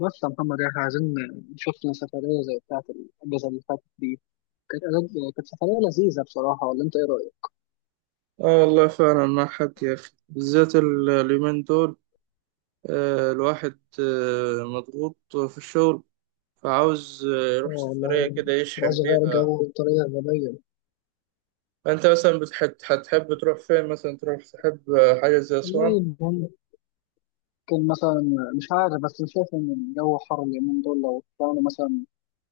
بس يا محمد احنا عايزين شفنا سفرية زي بتاعة الأجازة اللي فاتت دي. كانت أجازة كانت سفرية لذيذة بصراحة، ولا أنت إيه رأيك؟ اه والله فعلا مع حد يا اخي، بالذات اليومين دول. الواحد مضغوط في الشغل. فعاوز اه يروح سفرية والله، كده يشحن عايز أغير بيها. جو بطريقة غبية. فانت مثلا هتحب تروح فين، مثلا تروح تحب حاجة زي أسوان؟ والله ممكن مثلا. مش عارف، بس أنا شايف إن الجو حر اليومين دول. لو طلعنا مثلا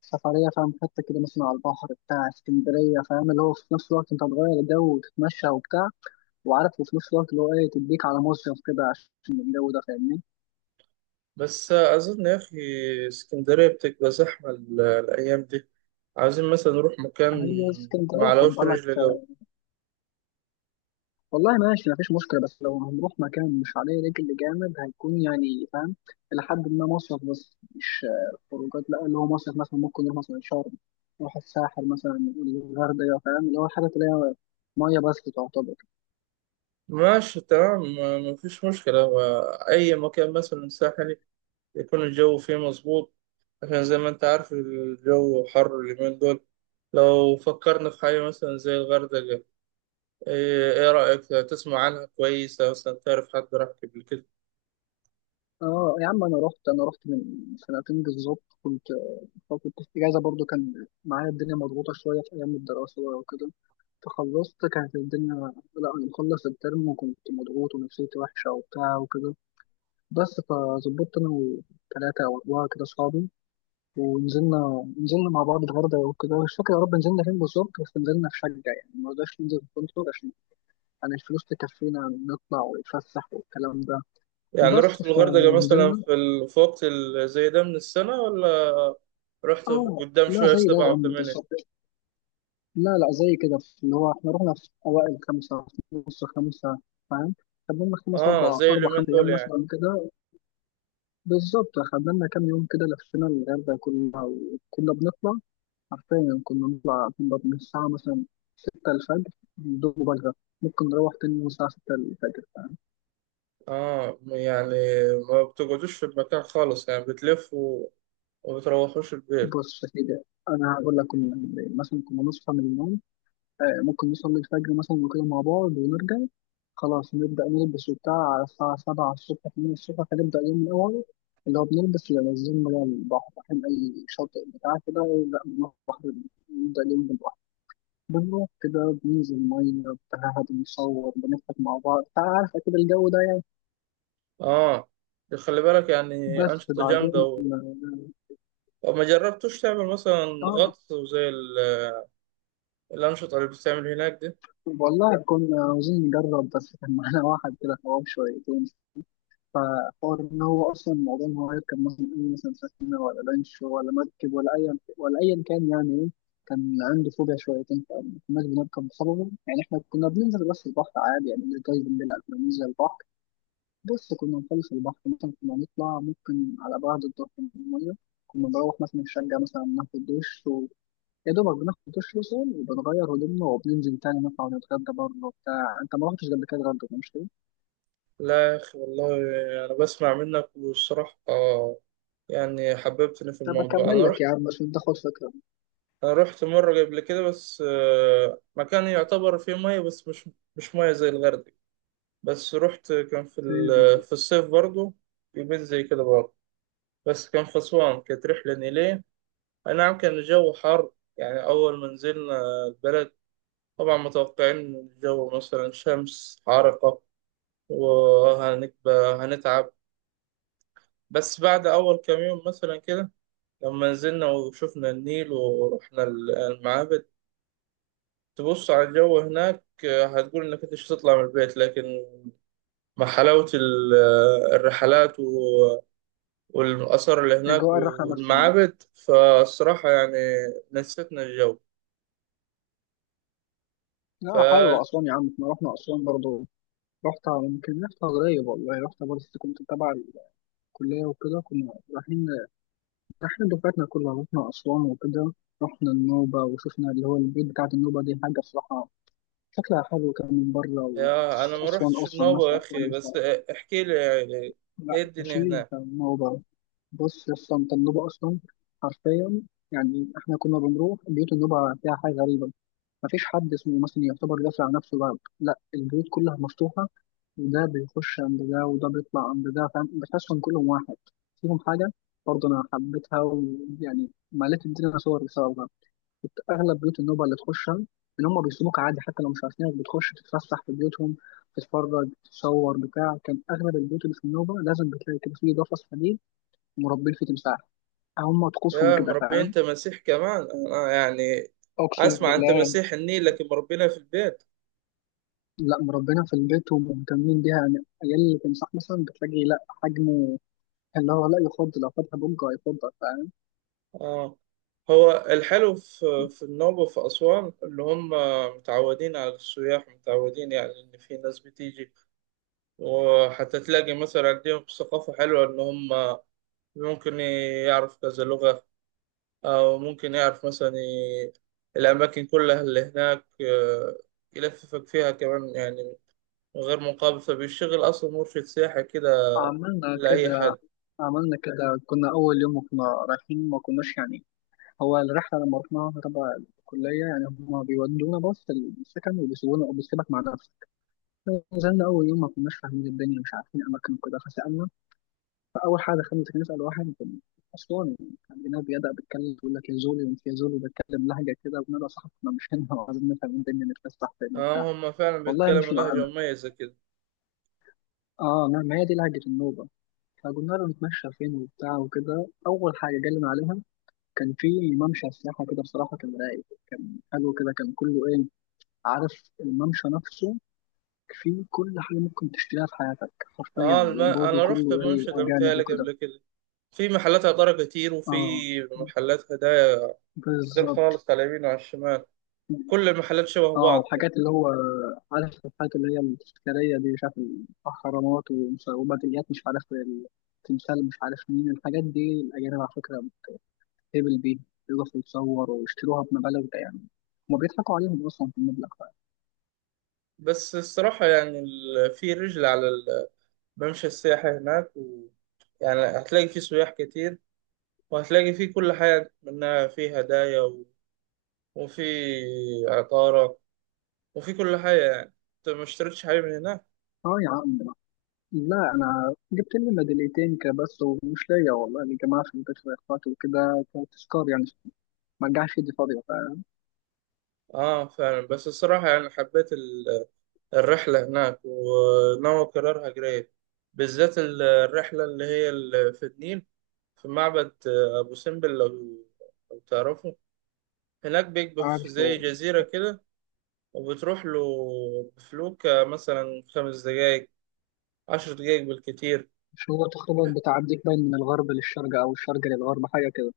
سفرية، فاهم، حتة كده مثلا على البحر بتاع اسكندرية، فاهم، اللي هو في نفس الوقت أنت هتغير الجو وتتمشى وبتاع، وعارف، وفي نفس الوقت اللي هو إيه تديك على مصيف كده عشان الجو ده، فاهمني؟ بس أظن يا أخي اسكندرية بتبقى زحمة الأيام دي. عاوزين مثلا نروح مكان. هي اسكندرية خد معلوش بالك. رجل جو. والله ماشي مفيش مشكلة، بس لو هنروح مكان مش عليه رجل جامد هيكون يعني فاهم إلى حد ما مصيف، بس مش خروجات، لا اللي هو مصيف. مثلا ممكن نروح مثلا شرم، نروح الساحل مثلا، الغردقة، فاهم اللي هو الحاجات اللي هي مية بس تعتبر. ماشي تمام، مفيش مشكلة. هو أي مكان مثلا ساحل يكون الجو فيه مظبوط، عشان زي ما انت عارف الجو حر اليومين دول. لو فكرنا في حاجة مثلا زي الغردقة، ايه رأيك؟ تسمع عنها كويسة؟ مثلا تعرف حد راح قبل كده؟ اه يا عم، أنا رحت من سنتين بالظبط. كنت فترة الإجازة برضو كان معايا الدنيا مضغوطة شوية في أيام الدراسة بقى وكده، فخلصت كانت الدنيا. لا أنا مخلص الترم وكنت مضغوط ونفسيتي وحشة وبتاع وكده. بس فظبطت انا وثلاثه او اربعه كده اصحابي ونزلنا. نزلنا مع بعض الغردقه وكده، مش فاكر يا رب نزلنا فين بالظبط، بس نزلنا في شقه يعني، ما رضاش ننزل في فندق عشان يعني الفلوس تكفينا نطلع ونتفسح والكلام ده. يعني بس رحت الغردقة مثلا فنزلنا. في وقت زي ده من السنة، ولا رحت اه قدام لا شوية في زي ده يا سبعة عم وثمانية؟ بالظبط. لا لا زي كده اللي هو احنا رحنا في اوائل خمسه، في نص خمسه، فاهم؟ خدنا لنا خمس اه، أربع زي أربع اليومين خمس دول أيام يعني؟ مثلا كده. بالظبط خدنا لنا كام يوم كده، لفينا الغردقة كلها وكنا بنطلع. حرفيا كنا نطلع نقعد من الساعة مثلا ستة الفجر، بدون مبالغة. ممكن نروح تاني يوم الساعة ستة الفجر، فاهم؟ اه يعني ما بتقعدوش في المكان خالص يعني؟ بتلفوا وما بتروحوش البيت؟ بص يا سيدي، أنا هقول لك كنا بنعمل إيه. مثلا كنا نصحى من النوم، ممكن نصلي الفجر مثلا وكده مع بعض ونرجع. خلاص نبدأ نلبس وبتاع، على الساعة سبعة الصبح تمانية الصبح هنبدأ اليوم من أوله، اللي هو بنلبس اللي نازلين بقى البحر، رايحين أي شاطئ بتاع كده، لا نروح نبدأ اليوم بالبحر. بنروح كده بننزل مية بتاع، حد بنصور بنضحك مع بعض، عارفة كده الجو ده يعني. اه، خلي بالك يعني بس أنشطة بعدين جامدة. طب ما جربتوش تعمل مثلا اه آه، غطس وزي الأنشطة اللي بتتعمل هناك دي؟ والله كنا عاوزين نجرب، بس كان معانا واحد كده حرام شويتين، فحوار ان هو اصلا الموضوع ان هو يركب مثلا اي مثلا سفينه ولا لانش ولا مركب ولا اي ولا ايا كان يعني ايه. كان عنده فوبيا شويتين، فما كناش بنركب بسببه يعني. احنا كنا بننزل بس البحر عادي، يعني مش جايبين بنلعب بننزل البحر. بص كنا نخلص البحر مثلا، كنا نطلع ممكن على بعد الظهر من المية، كنا نروح مثلا الشقة مثلا ناخد دش، و... يا دوبك بناخد دش مثلا وبنغير هدومنا وبننزل تاني نطلع ونتغدى بره وبتاع. انت ما رحتش قبل كده اتغدى مش كده؟ لا يا أخي والله، أنا بسمع منك والصراحة يعني حببتني في طب الموضوع. اكمل أنا لك يا رحت عم عشان تاخد فكرة. أنا رحت مرة قبل كده، بس مكان يعتبر فيه مية بس، مش مية زي الغردقة. بس رحت، كان اوكي. في الصيف برضو، يومين زي كده برضو، بس كان في أسوان، كانت رحلة نيلية. أي نعم، كان الجو حر. يعني أول ما نزلنا البلد، طبعا متوقعين إن الجو مثلا شمس حارقة، وهنبقى هنتعب. بس بعد أول كام يوم مثلا كده، لما نزلنا وشفنا النيل ورحنا المعابد، تبص على الجو هناك هتقول إنك أنت مش هتطلع من البيت. لكن مع حلاوة الرحلات والآثار اللي هناك اجواء الرحلة نفسها. والمعابد، فالصراحة يعني نسيتنا الجو. ف لا، حلوة أسوان يا عم، احنا رحنا أسوان برضه. رحت يمكن رحت قريب، والله رحت برضه كنت تبع الكلية وكده، كنا رايحين احنا دفعتنا كلها رحنا أسوان وكده. رحنا النوبة وشفنا اللي هو البيت بتاعت النوبة، دي حاجة بصراحة. شكلها حلو كان من بره، يا أنا ما وأسوان رحتش أصلا النوبة يا ناسها أخي، بس كويسة. احكي لي يعني لا إيه الدنيا ماشي هناك. النوبة. بص أصلا أنت، النوبة أصلا حرفيا يعني. احنا كنا بنروح بيوت النوبة، فيها حاجة غريبة. مفيش حد اسمه مثلا يعتبر قافل على نفسه باب، لا البيوت كلها مفتوحة، وده بيخش عند ده وده بيطلع عند ده، فاهم، بتحسهم كلهم واحد. فيهم حاجة برضه أنا حبيتها، ويعني مليت الدنيا صور بسببها. اغلب بيوت النوبه اللي تخشها ان هم بيسيبوك عادي، حتى لو مش عارفينك بتخش تتفسح في بيوتهم، تتفرج تتصور بتاع. كان اغلب البيوت اللي في النوبه لازم بتلاقي كده فيه قفص حديد مربين فيه تمساح. هم طقوسهم يا كده، مربي فاهم؟ انت مسيح كمان، انا يعني اقسم اسمع، انت بالله. مسيح النيل لكن مربينا في البيت. لا مربينا في البيت، ومهتمين بيها يعني. عيال التمساح مثلا بتلاقي لا حجمه اللي هو لا يفضل، لو فاتها بوجه هيفضل، فاهم؟ اه، هو الحلو في النوبة وفي أسوان، اللي هم متعودين على السياح، متعودين يعني إن في ناس بتيجي، وحتى تلاقي مثلا عندهم ثقافة حلوة، إن هم ممكن يعرف كذا لغة، أو ممكن يعرف مثلا الأماكن كلها اللي هناك، يلففك فيها كمان، يعني من غير مقابل، فبيشتغل أصلا مرشد سياحي كده عملنا لأي كده. حد. عملنا كده كنا اول يوم، وكنا رايحين ما كناش يعني، هو الرحلة لما رحناها تبع الكلية يعني، هما بيودونا بس السكن وبيسيبونا وبيسيبك مع نفسك. نزلنا أول يوم ما كناش فاهمين الدنيا، مش عارفين أماكن وكده فسألنا. فأول حاجة خلينا نسأل واحد أسواني كان هناك، بيبدأ بيتكلم يقول لك يا زولي وأنت يا زولي، وبيتكلم لهجة كده، وبنبقى صاحبنا احنا مش هنا وعايزين نفهم الدنيا نتفسح فين وبتاع. اه، هم فعلا والله بيتكلموا مشي لهجة معانا. مميزة كده. اه، ما هي دي لهجة النوبة. فقلنا له نتمشى فين وبتاع وكده. أول حاجة جالنا عليها كان في ممشى سياحة كده، بصراحة كان رايق كان حلو كده، كان كله ايه، عارف الممشى نفسه فيه كل حاجة ممكن تشتريها في حياتك حرفيا، اه، وبرضه انا رحت كله ايه المنشدة أجانب متهيألي وكده. قبل كده، في محلات عطارة كتير، وفي اه محلات هدايا كتير بالظبط. خالص، على اليمين وعلى الشمال، كل المحلات شبه اه بعض كده. وحاجات اللي هو عارف الحاجات اللي هي التذكارية دي، مش عارف الأهرامات وميداليات مش عارف التمثال مش عارف مين الحاجات دي. الأجانب على فكرة بتهبل بيها، يقفوا يتصوروا ويشتروها بمبالغ ده يعني، هما بيضحكوا عليهم أصلا في المبلغ ده. بس الصراحة يعني في رجل على الممشى السياحي هناك يعني هتلاقي فيه سياح كتير، وهتلاقي فيه كل حاجة، منها فيه هدايا وفي عطارة، وفي كل حاجة. يعني انت ما اشتريتش حاجة من هناك؟ اه يا عم. لا انا جبت لي ميداليتين كده بس، ومش ليا والله، اللي جماعه في البيت واخواتي وكده، كتذكار يعني، ما رجعش ايدي فاضيه. اه، فعلا. بس الصراحة يعني حبيت الرحلة هناك، وناوي أكررها قريب، بالذات الرحلة اللي هي في النيل، في معبد أبو سمبل. لو تعرفه، هناك بيبقى في فعارف زي جزيرة كده، وبتروح له بفلوك مثلا 5 دقايق، 10 دقايق بالكتير. مش هو تقريبا بتعديك باين من الغرب للشرق او الشرق للغرب حاجه كده؟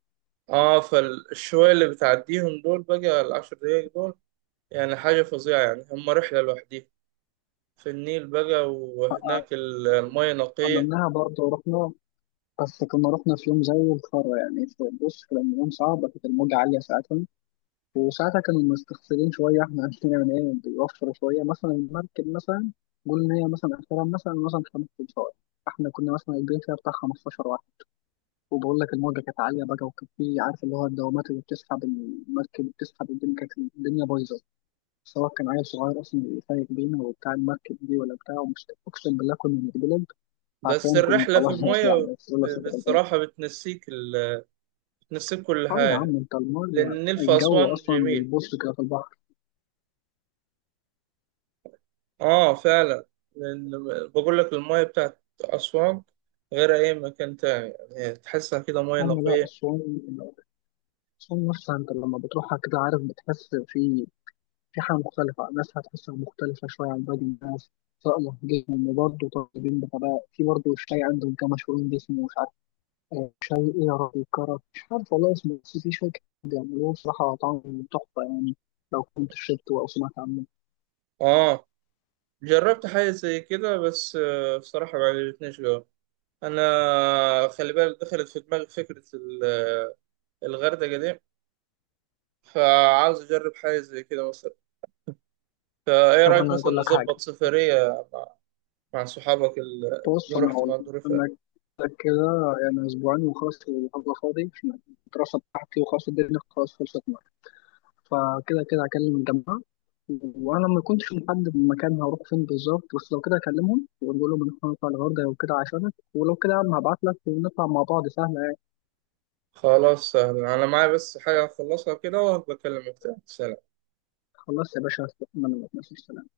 اه، فالشوية اللي بتعديهم دول بقى، العشر دقايق دول يعني حاجة فظيعة، يعني هم رحلة لوحديهم في النيل بقى، أ- وهناك المياه نقية. عملناها برضه ورحنا. بس كنا رحنا في يوم زي الخرا يعني، بص كان يوم صعب، كانت الموجة عالية ساعتها. وساعتها كانوا مستخسرين شوية احنا عندنا من ايه، بيوفروا شوية مثلا المركب مثلا. قول إن هي مثلا آخرها مثلا 5 ساعات، احنا كنا مثلا البيت فيها بتاع 15. وبقول لك الموجة كانت عالية بقى، وكان في عارف اللي هو الدوامات اللي بتسحب المركب بتسحب الدنيا، كانت الدنيا بايظة. سواء كان عيل صغير أصلا اللي سايق بينا وبتاع المركب دي ولا بتاع، ومش أقسم بالله كنا بنتقلب. بس عارفين كنا الرحلة في خلاص المية يعني، بس يلا سافر البلد. بصراحة بتنسيك بتنسيك كل اه يا حاجة. عم، انت لأن المية النيل في الجو أسوان أصلا جميل. بيبص كده في البحر. آه فعلا. لأن بقول لك المية بتاعت أسوان غير أي مكان تاني، يعني تحسها كده مية أما لا نقية. أسوان. أسوان نفسها انت لما بتروحها كده عارف بتحس في في حاجة مختلفة. الناس هتحسها مختلفة شوية عن باقي الناس، سواء لهجتهم، وبرضه طالبين بغباء في برضه شاي عندهم كان مشهورين باسمه، مش عارف شاي ايه يا ربي، كرك مش عارف والله اسمه، بس في شاي كده بيعملوه بصراحة طعمه تحفة يعني، لو كنت شربته أو سمعت عنه. آه، جربت حاجة زي كده، بس بصراحة ما عجبتنيش جوه. أنا خلي بالك دخلت في دماغي فكرة الغردقة دي، فعاوز أجرب حاجة زي كده مثلا. فإيه طب رأيك أنا مثلا هقول لك حاجة. نظبط سفرية مع صحابك بص اللي أنا رحت هقول مع لك الدور اللي فات؟ أنا كده يعني أسبوعين وخلاص الأرض فاضي، عشان الدراسة بتاعتي وخلاص الدنيا خلاص خلصت معايا. فكده كده هكلم الجماعة، وأنا ما كنتش محدد المكان هروح فين بالظبط، بس لو كده هكلمهم وأقول لهم إن إحنا هنطلع الغردقة وكده عشانك، ولو كده يا عم هبعت لك ونطلع مع بعض سهلة يعني. خلاص، سهل. انا معايا بس حاجة اخلصها كده، وهبقى اكلمك تاني. سلام. خلاص يا باشا، استنى منك ماشي، سلام.